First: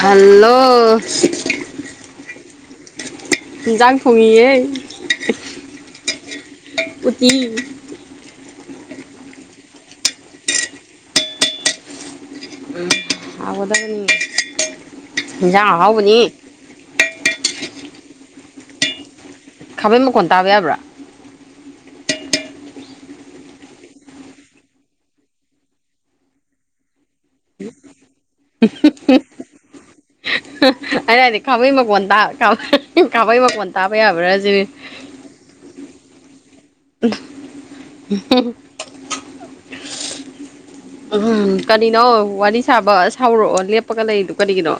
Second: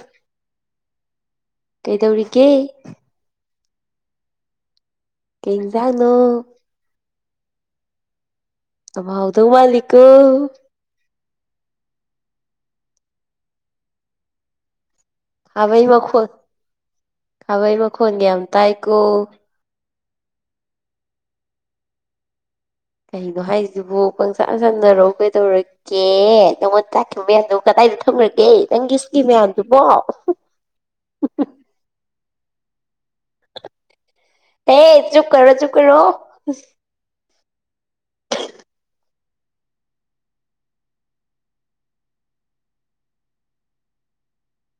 hello ꯀꯩꯗꯧꯔꯤꯒꯦ ꯗꯥꯪ ꯁꯣꯡꯉꯌꯦ ꯀꯦꯟꯖꯥꯡꯅꯣ ꯎꯠꯇ ꯑ ꯍꯥꯎꯗꯣ ꯃꯥꯂꯤꯛ ꯎ ꯑꯗꯅꯤ ꯍꯕꯏ ꯃꯈꯣꯟ ꯍꯕꯏ ꯃꯈꯣꯟꯒ ꯌꯥꯝ ꯇꯥꯏ ꯀꯣ ꯈꯥꯕꯩ ꯃꯈꯣꯟ ꯇꯥꯕ ꯌꯥꯕ꯭ꯔꯥ ꯀꯩꯅꯣ ꯍꯥꯏꯁꯤꯕꯨ ꯀꯪꯁꯥꯟ ꯁꯝꯅꯔꯎ ꯀꯩꯗꯧꯔꯒ ꯑꯣꯀꯦ ꯅꯪꯉꯣꯟ ꯆꯥꯛꯈꯤꯕ ꯃꯌꯥꯝꯗꯣ ꯀꯗꯥꯏꯗ ꯊꯝꯈ꯭ꯔꯒꯦ ꯅꯪꯒꯤ ꯁꯤꯀꯤ ꯃꯌꯥꯝꯗꯨꯕꯣ ꯑꯗꯨ ꯍꯥꯏꯗꯤ ꯈꯥꯃꯩ ꯃꯀꯣꯟ ꯈꯥꯃꯩ ꯃꯀꯣꯟ ꯇꯥꯕ ꯌꯥꯕ꯭ꯔꯥ ꯁꯤꯅꯤ ꯑꯦ ꯆꯨꯞꯀ꯭ꯔꯣ ꯆꯨꯞꯀꯣ [unintelligible] ꯎꯝꯝ ꯀꯔꯤꯅꯣ ꯋꯥꯔꯤ ꯁꯥꯕ ꯁꯥꯎꯔꯛꯑꯣ ꯂꯦꯞꯄꯒ ꯂꯩꯗꯨ ꯀꯔꯤꯒꯤꯅꯣ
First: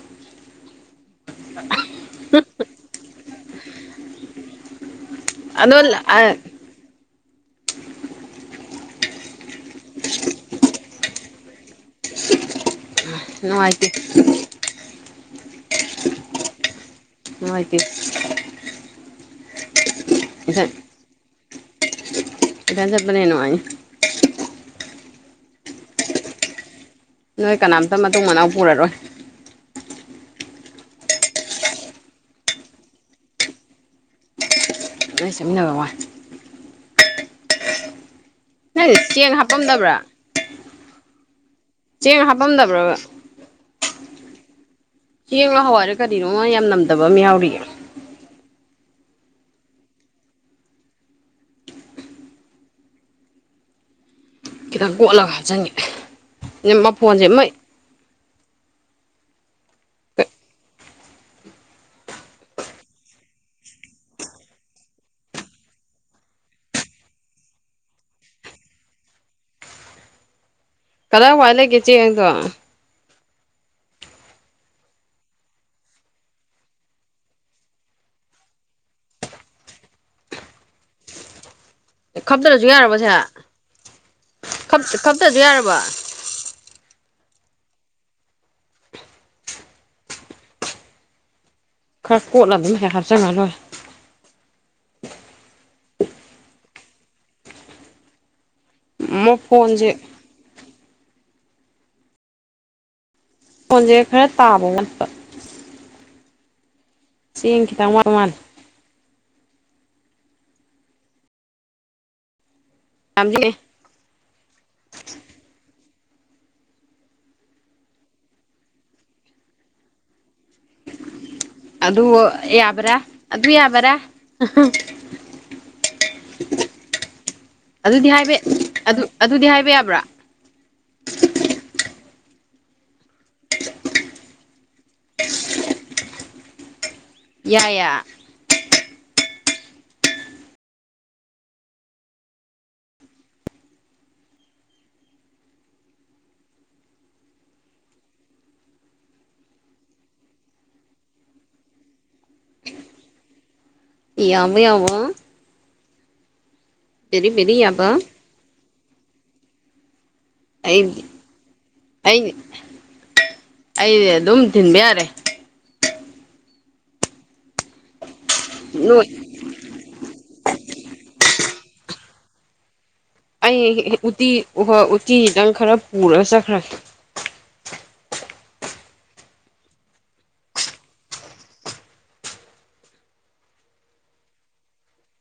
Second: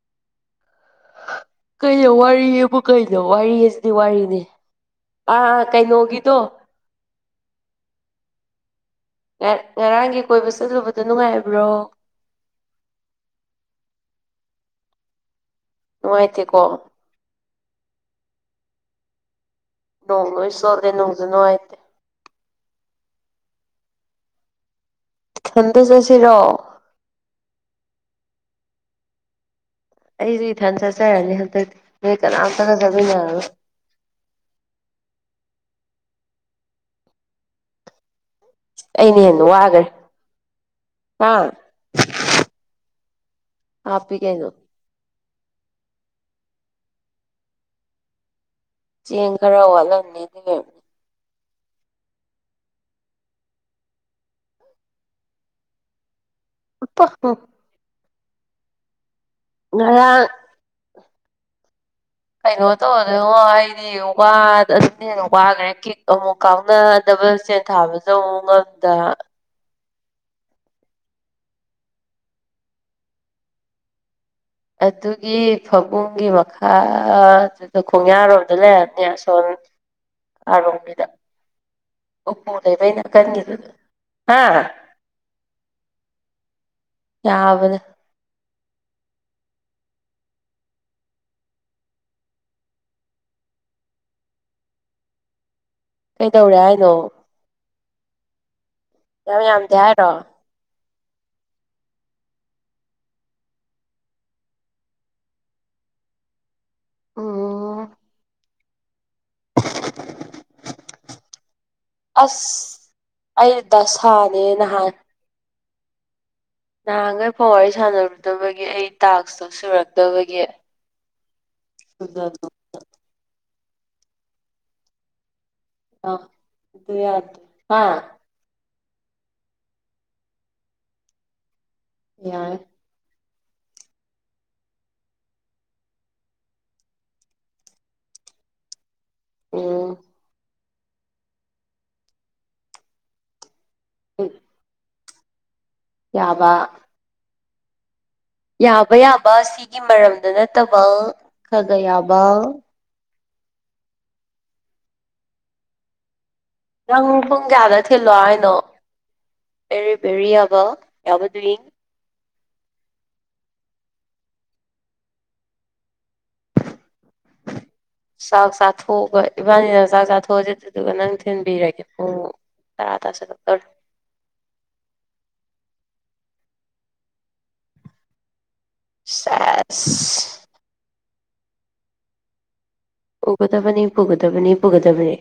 ꯀꯩꯅꯣ ꯋꯥꯔꯤꯌꯦꯕꯨ ꯀꯩꯅꯣ ꯋꯥꯔꯤꯁꯤꯗꯤ ꯋꯥꯔꯤꯅꯤ ꯑ ꯀꯩ ꯑꯗꯣ ꯅꯒꯗꯨꯣ ꯉꯔꯥꯡꯒꯤ ꯀꯣꯏꯕ ꯆꯠꯂꯨꯕꯗꯣ ꯅꯨꯡꯉꯥꯏꯕ꯭ꯔꯣ ꯥꯏꯒꯤ ꯅꯨꯡꯉꯥꯏꯇꯦꯀꯣ ꯦ ꯅꯣꯡ ꯂꯣꯏ ꯏꯊꯟ ꯁꯣꯠꯂꯦ ꯅꯣꯡꯁꯨ ꯅꯨꯡꯉꯥꯏ ꯏ ꯆꯕꯅꯅꯨꯡꯉ ꯈꯟꯗ ꯆꯠꯁꯤꯔꯣ ꯅꯣꯏ ꯀꯅꯥꯝꯇ ꯃꯇꯨꯡ ꯃꯅꯥꯎ ꯄꯨꯔꯔꯣꯏ ꯑꯩꯗꯤ ꯏꯊꯟ ꯆꯠꯆꯔꯅꯤ ꯍꯟꯗꯛꯇꯤ ꯅꯣꯏ ꯀꯅꯥꯝꯇꯒ ꯆꯠꯃꯤꯟꯅꯔꯔꯣꯏ ꯂꯣꯏ ꯆꯠꯃꯤꯟꯅꯕ ꯋꯥꯏ ꯅꯪꯖꯦ ꯑꯩꯅ ꯆꯦꯡ ꯍꯦꯟꯅ ꯋꯥꯈ꯭ꯔꯦ ꯍꯥꯞꯄꯝꯗꯕ꯭ꯔꯥ ꯍꯥ ꯆꯦꯡ ꯍꯥꯄꯝꯗꯕ꯭ꯔꯥ ꯍꯥꯄꯤ ꯀꯩꯅꯣ ꯆꯦꯡꯂꯥ ꯍꯋꯥꯏꯔ ꯀꯔꯤꯅꯣ ꯌꯥꯝ ꯅꯝꯗꯕ ꯑꯃ ꯌꯥꯎꯔꯤꯌꯦ ꯆꯦꯡ ꯈꯔ ꯋꯥꯠꯂꯝꯅꯤ ꯑꯗꯨ ꯈꯤꯇꯪ ꯀꯣꯠꯂꯒ ꯍꯥꯞꯆꯤꯟꯉꯦ ꯃꯐꯣꯟꯁꯦ ꯃꯩ ꯃ ꯑꯣ ꯇꯣꯗꯣ ꯋꯥ ꯑꯁꯨꯝꯅ ꯍꯦꯟꯅ ꯋꯥꯈ꯭ꯔꯦ ꯀꯤꯛ ꯑꯃꯨꯛ ꯀꯥꯎꯅꯗꯕ ꯆꯦꯟ ꯊꯥꯕꯁꯨ ꯑꯃꯨ ꯉꯝꯗ ꯀꯗꯥꯔ ꯋꯥꯏꯠ ꯂꯩꯒꯦ ꯆꯦꯡꯗꯣ ꯑꯗꯨꯒꯤ ꯐꯕꯨꯡꯒꯤ ꯃꯈꯥ ꯑꯗꯨꯗ ꯈꯣꯡꯌꯥꯔꯣꯝꯗ ꯂꯩꯔꯅꯦ ꯁꯣꯝ ꯑꯔꯣꯕꯤꯗ ꯎ ꯈꯞꯇꯔꯁꯨ ꯂꯩꯕꯩꯅ ꯌꯥꯔꯕꯁꯦ ꯀꯪ ꯍꯥ ꯈꯞꯇꯖꯨ ꯌꯥꯔꯕ ꯌꯥꯕꯗ ꯈꯔ ꯀꯣꯠꯂ ꯑꯗꯨꯝ ꯍꯥꯛ ꯍꯥꯞꯆꯜꯒ ꯂꯣꯏꯔꯦ ꯑꯩꯩꯗꯧꯔꯦ ꯍꯥꯏꯅꯣ ꯌꯥꯝ ꯌꯥꯝꯗꯦ ꯃꯐꯣꯟꯁꯦ ꯐꯣꯟꯁꯦ ꯍꯥꯏꯔꯣ ꯐꯣꯟꯖꯦ ꯈꯔ ꯇꯥꯕ ꯋꯥꯠꯄ ꯆꯦꯡ ꯎꯝ ꯈꯤꯇꯪ ꯋꯥ ꯃꯥꯜꯂ ꯑꯁ ꯌꯥꯝꯁꯤꯅꯦ ꯑꯩ ꯗꯁꯥꯅꯦ ꯅꯍꯥꯟ ꯅꯍꯥꯟꯒꯩ ꯐꯥꯎ ꯋꯥꯔꯤ ꯁꯥꯟꯅꯔꯨꯗꯕꯒꯤ ꯑꯩ ꯇꯥꯛꯁꯇꯣ ꯁꯨꯔꯛꯇꯕꯒꯤ ꯑꯗꯨ ꯌꯥꯕ꯭ꯔꯥ ꯑꯗꯨ ꯌꯥꯕꯔꯥ ꯑꯗꯨ ꯌꯥꯗꯦ ꯍꯥ ꯑꯗꯨꯗꯤ ꯍꯥꯏꯕ ꯑꯗꯨ ꯑꯗꯨꯗꯤ ꯍꯥꯏꯕ ꯌꯥꯕ꯭ꯔꯥ ꯌꯥꯏ ꯌꯥꯏ ꯌꯦ ꯑꯣ ꯎꯝ ꯌꯥꯕ ꯌꯥꯕ ꯌꯥꯕ ꯁꯤꯒꯤ ꯃꯔꯝꯗ ꯅꯠꯇꯕ ꯈꯒ ꯌꯥꯕ ꯌꯥꯃ ꯌꯥꯃ ꯅꯪ ꯄꯨꯡ ꯄꯦꯔꯤ ꯀꯌꯥꯗ ꯌꯥꯕ ꯊꯤꯜꯂꯣ ꯍꯥꯏꯅꯣ ꯕꯦꯔꯤ ꯕꯦꯔꯤ ꯑꯕ ꯑꯩ ꯌꯥꯎꯕ ꯗꯨ꯭ꯢꯡ ꯑꯩ ꯑꯩꯗꯤ ꯑꯗꯨꯝ ꯊꯤꯟꯕ ꯌꯥꯔꯦ ꯆꯥꯛ ꯅꯣꯏ ꯆꯊꯣꯛꯑꯒ ꯏꯕꯥꯅꯤꯅ ꯆꯥꯛ ꯆꯥꯊꯣꯛꯑꯁꯤ ꯑꯗꯨꯒ ꯅꯪ ꯊꯤꯟꯕꯤꯔꯒꯦ ꯀꯣ ꯇꯔꯥ ꯇꯥꯁꯤꯜꯂꯛ ꯑꯩ ꯎꯇꯤ ꯎꯇꯤ ꯗꯪ ꯈꯔ ꯄꯨꯔꯒ ꯆꯠꯈ꯭ꯔꯒꯦ ꯁꯦꯁ ꯄꯨꯒꯗꯕꯅꯤ ꯄꯨꯒꯗꯕꯅꯤ ꯄꯨꯒꯗꯕꯅꯤ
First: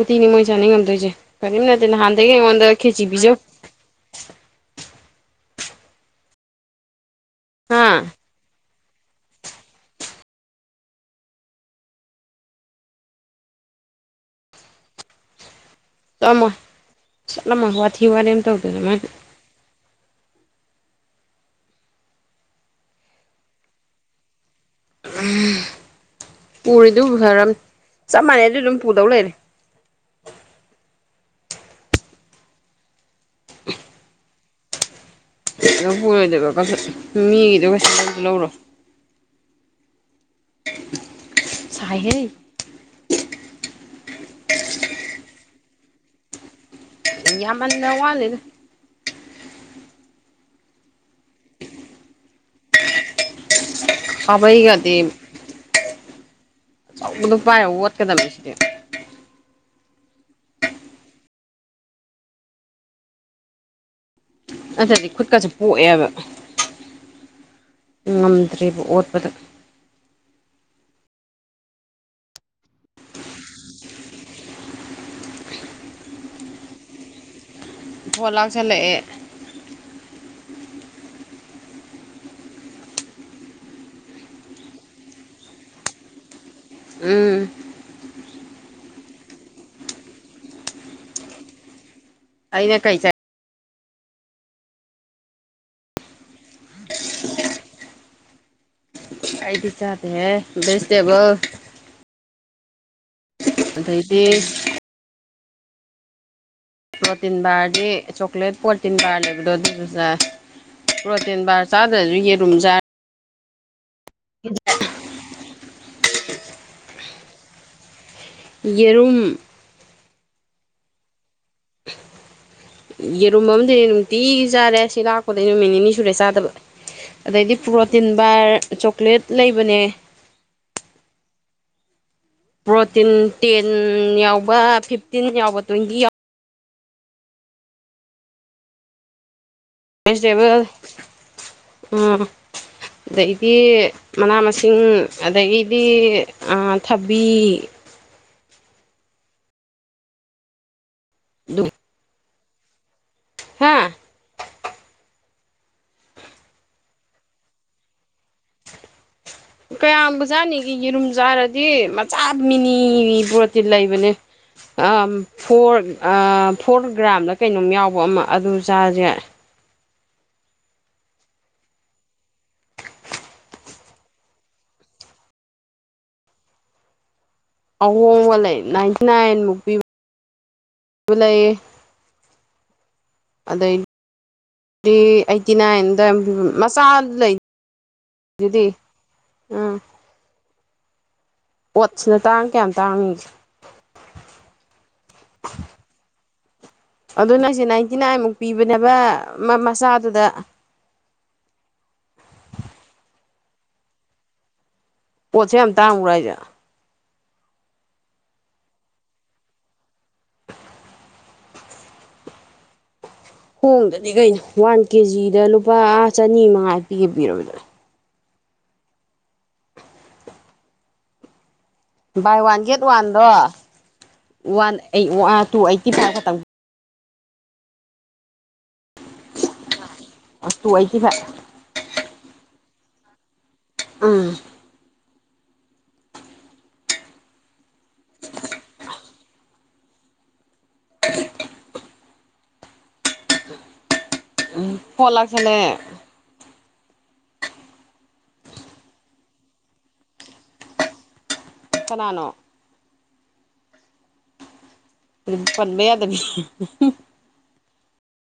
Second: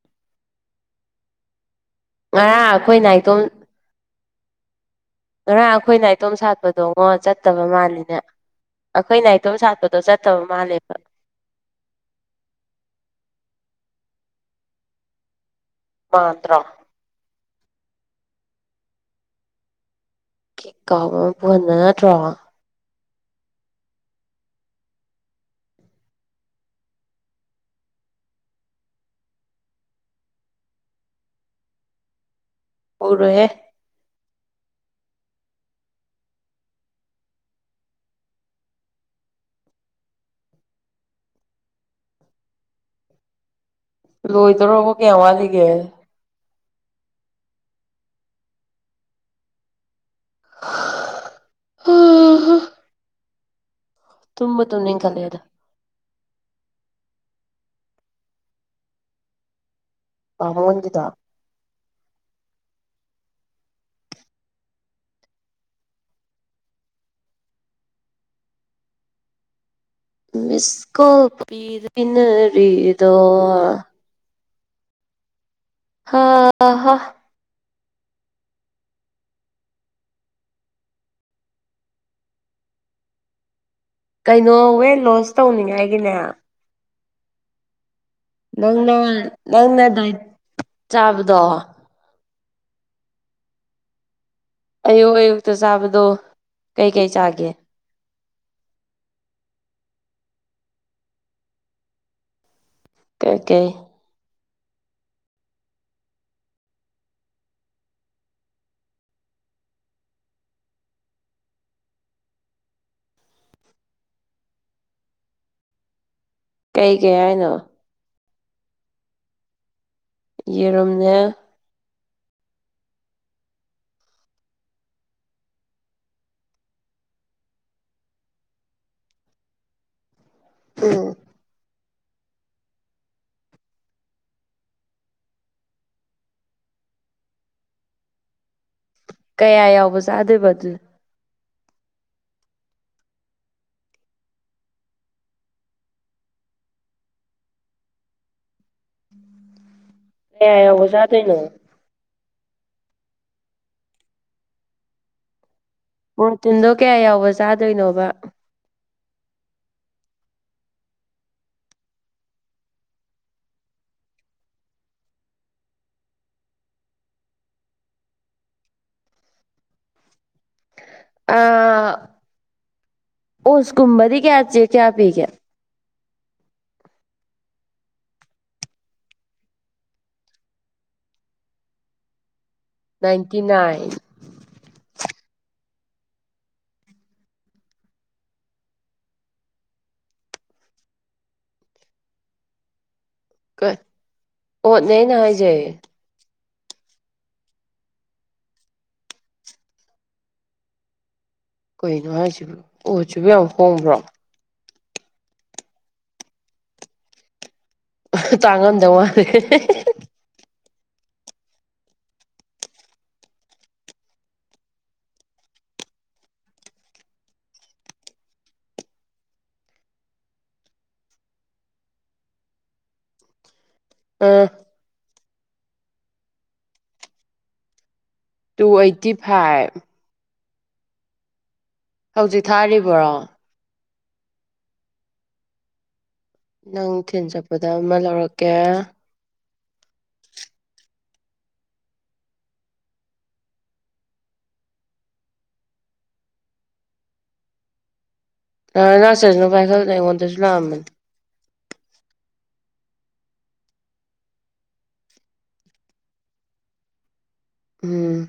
ꯎꯇꯤꯅꯤ ꯃꯣꯏ ꯆꯥꯅꯤꯡ ꯉꯝꯗꯣꯏꯁꯦ ꯀꯔꯤꯝ ꯅꯠꯇꯦ ꯅꯍꯥꯟꯗꯒꯤ ꯉꯔꯥꯡ ꯑꯩꯉꯣꯟꯗ ꯑꯩꯈꯣꯏ ꯈꯦꯆꯤ ꯄꯤꯖꯧ ꯅꯥꯏꯇꯣꯝ ꯉꯔꯥꯡ ꯑꯩꯈꯣꯏ ꯅꯥꯏꯇꯣꯝ ꯁꯥꯠꯄꯗꯣꯉꯣ ꯆꯠꯇꯕ ꯍꯥ ꯃꯥꯜꯂꯤꯅꯦ ꯑꯈꯣꯏ ꯅꯥꯏꯇꯣꯝ ꯁꯥꯠꯄꯗꯣ ꯆꯠꯇꯕ ꯃꯥꯜꯂꯦꯕ ꯃꯥꯟꯗ꯭ꯔꯣ ꯆꯠꯂꯝ ꯃꯣꯢ ꯋꯥꯊꯤ ꯋꯥꯔꯦꯝ ꯇꯧꯗꯅ ꯃꯣꯏꯅꯦ ꯀꯥꯎꯕ ꯑꯃ ꯄꯨꯍꯟꯗ ꯅꯠꯇ꯭ꯔꯣ ꯄꯨꯔꯤꯗꯨ ꯐꯔꯝ ꯆꯞ ꯃꯥꯟꯅꯩ ꯑꯗꯨ ꯑꯗꯨꯝ ꯄꯨꯗꯧ ꯂꯩꯔꯦ ꯄꯨꯔꯣꯏꯍꯦ ꯀꯩꯗꯧ ꯄꯨꯔꯣꯏꯗꯕ ꯃꯤꯒꯤꯗꯣ ꯀꯩꯁ ꯂꯧꯔꯣ ꯆꯥꯏꯍꯦ ꯂꯣꯏꯗꯣꯔꯕ ꯀꯌꯥꯝ ꯋꯥꯠꯂꯤꯒꯦ ꯏ ꯌꯥꯝ ꯃꯅ ꯋꯥ ꯂꯩ ꯎꯝ ꯀꯥꯕꯩꯒꯗꯤ ꯇꯨꯝꯅꯤꯡꯈꯠꯂꯛꯑꯦꯗ ꯑꯆꯧꯕꯗꯨ ꯄꯥꯏꯍꯧ ꯑꯣꯠꯀꯗꯕꯅꯤ ꯁꯤꯗꯤ ꯑꯟꯒꯤꯗ ꯑꯗꯨꯗꯗꯤ ꯈꯨꯠꯀꯁꯨ ꯄꯣꯛꯑꯦꯕ ꯉꯝꯗ꯭ꯔꯤꯕꯔꯤꯕ ꯑꯣꯠꯄꯗ ꯃꯤꯁꯀꯣꯅꯔꯤꯗ ꯑ ꯍ ꯄꯣꯠ ꯂꯥꯛꯁꯜꯂꯛꯑꯦ ꯀꯩꯅꯣ ꯋꯦꯠ ꯂꯣꯟꯁ ꯇꯧꯅꯤꯡꯉꯥꯏꯒꯤꯅꯦ ꯎꯝ ꯅꯪꯅ ꯅꯪꯅ ꯗꯥꯏ ꯆꯥꯕꯗꯣ ꯑꯩꯅ ꯀꯩ ꯆꯥꯢ ꯑꯌꯨꯛ ꯑꯌꯨꯛꯇ ꯆꯥꯕꯗꯣ ꯀꯩꯀꯩ ꯆꯥꯒꯦ ꯑꯩꯗꯤ ꯆꯥꯗꯦꯍꯦ ꯚꯦꯖꯤꯇꯦꯕꯜ ꯀ ꯀꯩ ꯑꯗꯩꯗꯤ ꯄ꯭ꯔꯣꯔꯇꯤꯟ ꯕꯥꯔꯗꯤ ꯆꯣꯀ꯭ꯂꯦꯠ ꯄ꯭ꯔꯣꯔꯇꯤꯟ ꯕꯥꯔ ꯂꯩꯕꯗꯣ ꯑꯗꯨꯗꯨꯖꯥ ꯄ꯭ꯔꯣꯇꯦꯟ ꯕꯥꯔ ꯆꯥꯗ꯭ꯔꯁꯨ ꯌꯦꯔꯨꯝ ꯆꯥꯔ [inaudible] ꯀꯩ ꯀꯩ ꯍꯥꯏꯅꯣ ꯌꯦꯔꯨꯝ ꯌꯦꯔꯨꯝꯅꯦ [inaudible] ꯌꯦꯔꯨꯝ ꯑꯃꯗꯤꯗꯤ ꯅꯨꯡꯇꯤꯒꯤ ꯆꯥꯔꯦ ꯁꯤ ꯂꯥꯛꯄꯗꯒꯤꯩ ꯅꯨꯃꯤꯠ ꯅꯤꯅꯤ ꯁꯨꯔꯦ ꯆꯥꯗꯕ ꯑꯗꯩꯗꯤ ꯄ꯭ꯔꯣꯇꯤꯟ ꯕꯥꯔ ꯆꯣꯀ꯭ꯂꯦꯠ ꯂꯩꯕꯅꯦ ꯎꯝ ꯄ꯭ꯔꯣꯇꯤꯟ ꯇꯦꯟ ꯌꯥꯎꯕ ꯐꯤꯐꯇꯤꯟ ꯌꯥꯎꯕ ꯇ꯭ꯋꯦꯟꯇꯤ ꯌꯥꯎ ꯀꯌꯥ ꯆꯥꯗꯣꯏꯕ ꯚꯦꯖꯤꯇꯦꯕꯜ ꯑꯗꯨ ꯎꯝ ꯑꯗꯩꯗꯤ ꯃꯅꯥ ꯃꯁꯤꯡ ꯑꯗꯒꯤꯗꯤ ꯊꯕꯤ ꯗꯦꯌꯥꯌꯥꯕꯗ ꯅꯪ ꯍꯥꯥ ꯃꯣꯇꯤꯟꯗꯣ ꯀꯌꯥ ꯌꯥꯎꯕ ꯆꯥꯗꯣꯏꯅꯣꯕ ꯀꯌꯥꯝꯕꯖꯥꯠꯅꯤꯒ ꯌꯦꯔꯨꯝ ꯆꯥꯔꯗꯤ ꯃꯆꯥ ꯃꯤꯅꯤ ꯕꯣꯠꯇꯤ ꯂꯩꯕꯅꯦ ꯐꯣꯔ ꯐꯣꯔ ꯒ꯭ꯔꯥꯝꯗ ꯀꯩꯅꯣꯝ ꯌꯥꯎꯕ ꯑꯃ ꯑꯗꯨ ꯆꯥꯁꯦ ꯑ ꯑꯣꯁꯀꯨꯝꯕꯗꯤ ꯀꯌꯥ ꯆꯦ ꯀꯌꯥ ꯄꯤꯒꯦ ꯑꯍꯣꯡꯕ ꯂꯩ ꯅꯥꯏꯟꯇꯤ ꯅꯥꯏꯟꯃꯨꯛ ꯄꯤꯕ ꯄꯤꯕ ꯂꯩ ꯅꯥꯏꯟꯇꯤ ꯅꯥꯏꯟ ꯑꯩꯠꯇꯤ ꯅꯥꯏꯟꯗ ꯃꯆꯥ ꯂꯩ ꯤꯗꯤ ꯎꯝ ꯄꯣꯠꯁꯤꯅ ꯇꯥꯡ ꯀꯌꯥꯝ ꯇꯥꯡꯉꯒꯦ ꯀ ꯑꯣꯅꯦꯅ ꯍꯥꯏꯖꯦ ꯑꯗꯨ ꯅꯪꯁꯦ ꯅꯥꯏꯟꯇꯤ ꯅꯥꯏꯟꯃꯨꯛ ꯄꯤꯕꯅꯦꯕ ꯃꯆꯥꯗꯨꯗ ꯀꯩꯅꯣ ꯍꯥꯏꯁꯤꯕ ꯑꯣꯠꯁꯨꯕꯨ ꯌꯥꯝ ꯍꯣꯡꯕ꯭ꯔꯣ ꯄꯣꯠꯁꯦ ꯌꯥꯝ ꯇꯥꯡꯉ꯭ꯔꯥ ꯍꯥꯏꯁꯦ ꯇꯥꯡꯉꯝꯗꯧ ꯃꯥꯜꯂꯦ ꯍꯣꯡꯗꯗꯤ ꯀꯩꯅꯣ ꯋꯥꯟ ꯀꯦꯖꯤꯗ ꯂꯨꯄꯥ ꯆꯅꯤ ꯃꯉꯥ ꯄꯤꯒꯦ ꯄꯤꯔꯗꯅꯦ ꯕꯥꯏ ꯋꯥꯟ ꯒꯦꯠ ꯋꯥꯟꯗꯣ ꯑꯥ ꯋꯥꯟ ꯑꯩ ꯇꯨ ꯑꯩꯠꯇꯤ ꯐꯥꯏ ꯈꯛꯇꯪ ꯇꯨ ꯑꯩꯠꯇꯤ ꯐꯥꯏꯚ ꯇꯨ ꯑꯏꯇꯦ ꯗꯤꯚꯦ ꯍꯧꯖꯤꯛ ꯊꯥꯔꯤꯕ꯭ꯔꯣ ꯎꯝ ꯅꯪ ꯊꯤꯟ ꯆꯠꯄꯗ ꯑꯃ ꯂꯧꯔꯛꯀꯦ ꯐꯣꯟ ꯂꯛꯁꯤꯜꯂꯦ ꯑ ꯂꯥꯛꯆꯁꯤꯅꯨ ꯄꯥꯏꯈꯠꯂꯅꯦ ꯑꯩꯉꯣꯟꯗꯁꯨ ꯂꯥꯛꯑꯝꯕꯅꯤ ꯀꯅꯥꯅꯣ ꯄꯟꯕ ꯌꯥ ꯑꯗꯨꯕꯤ ꯎꯝ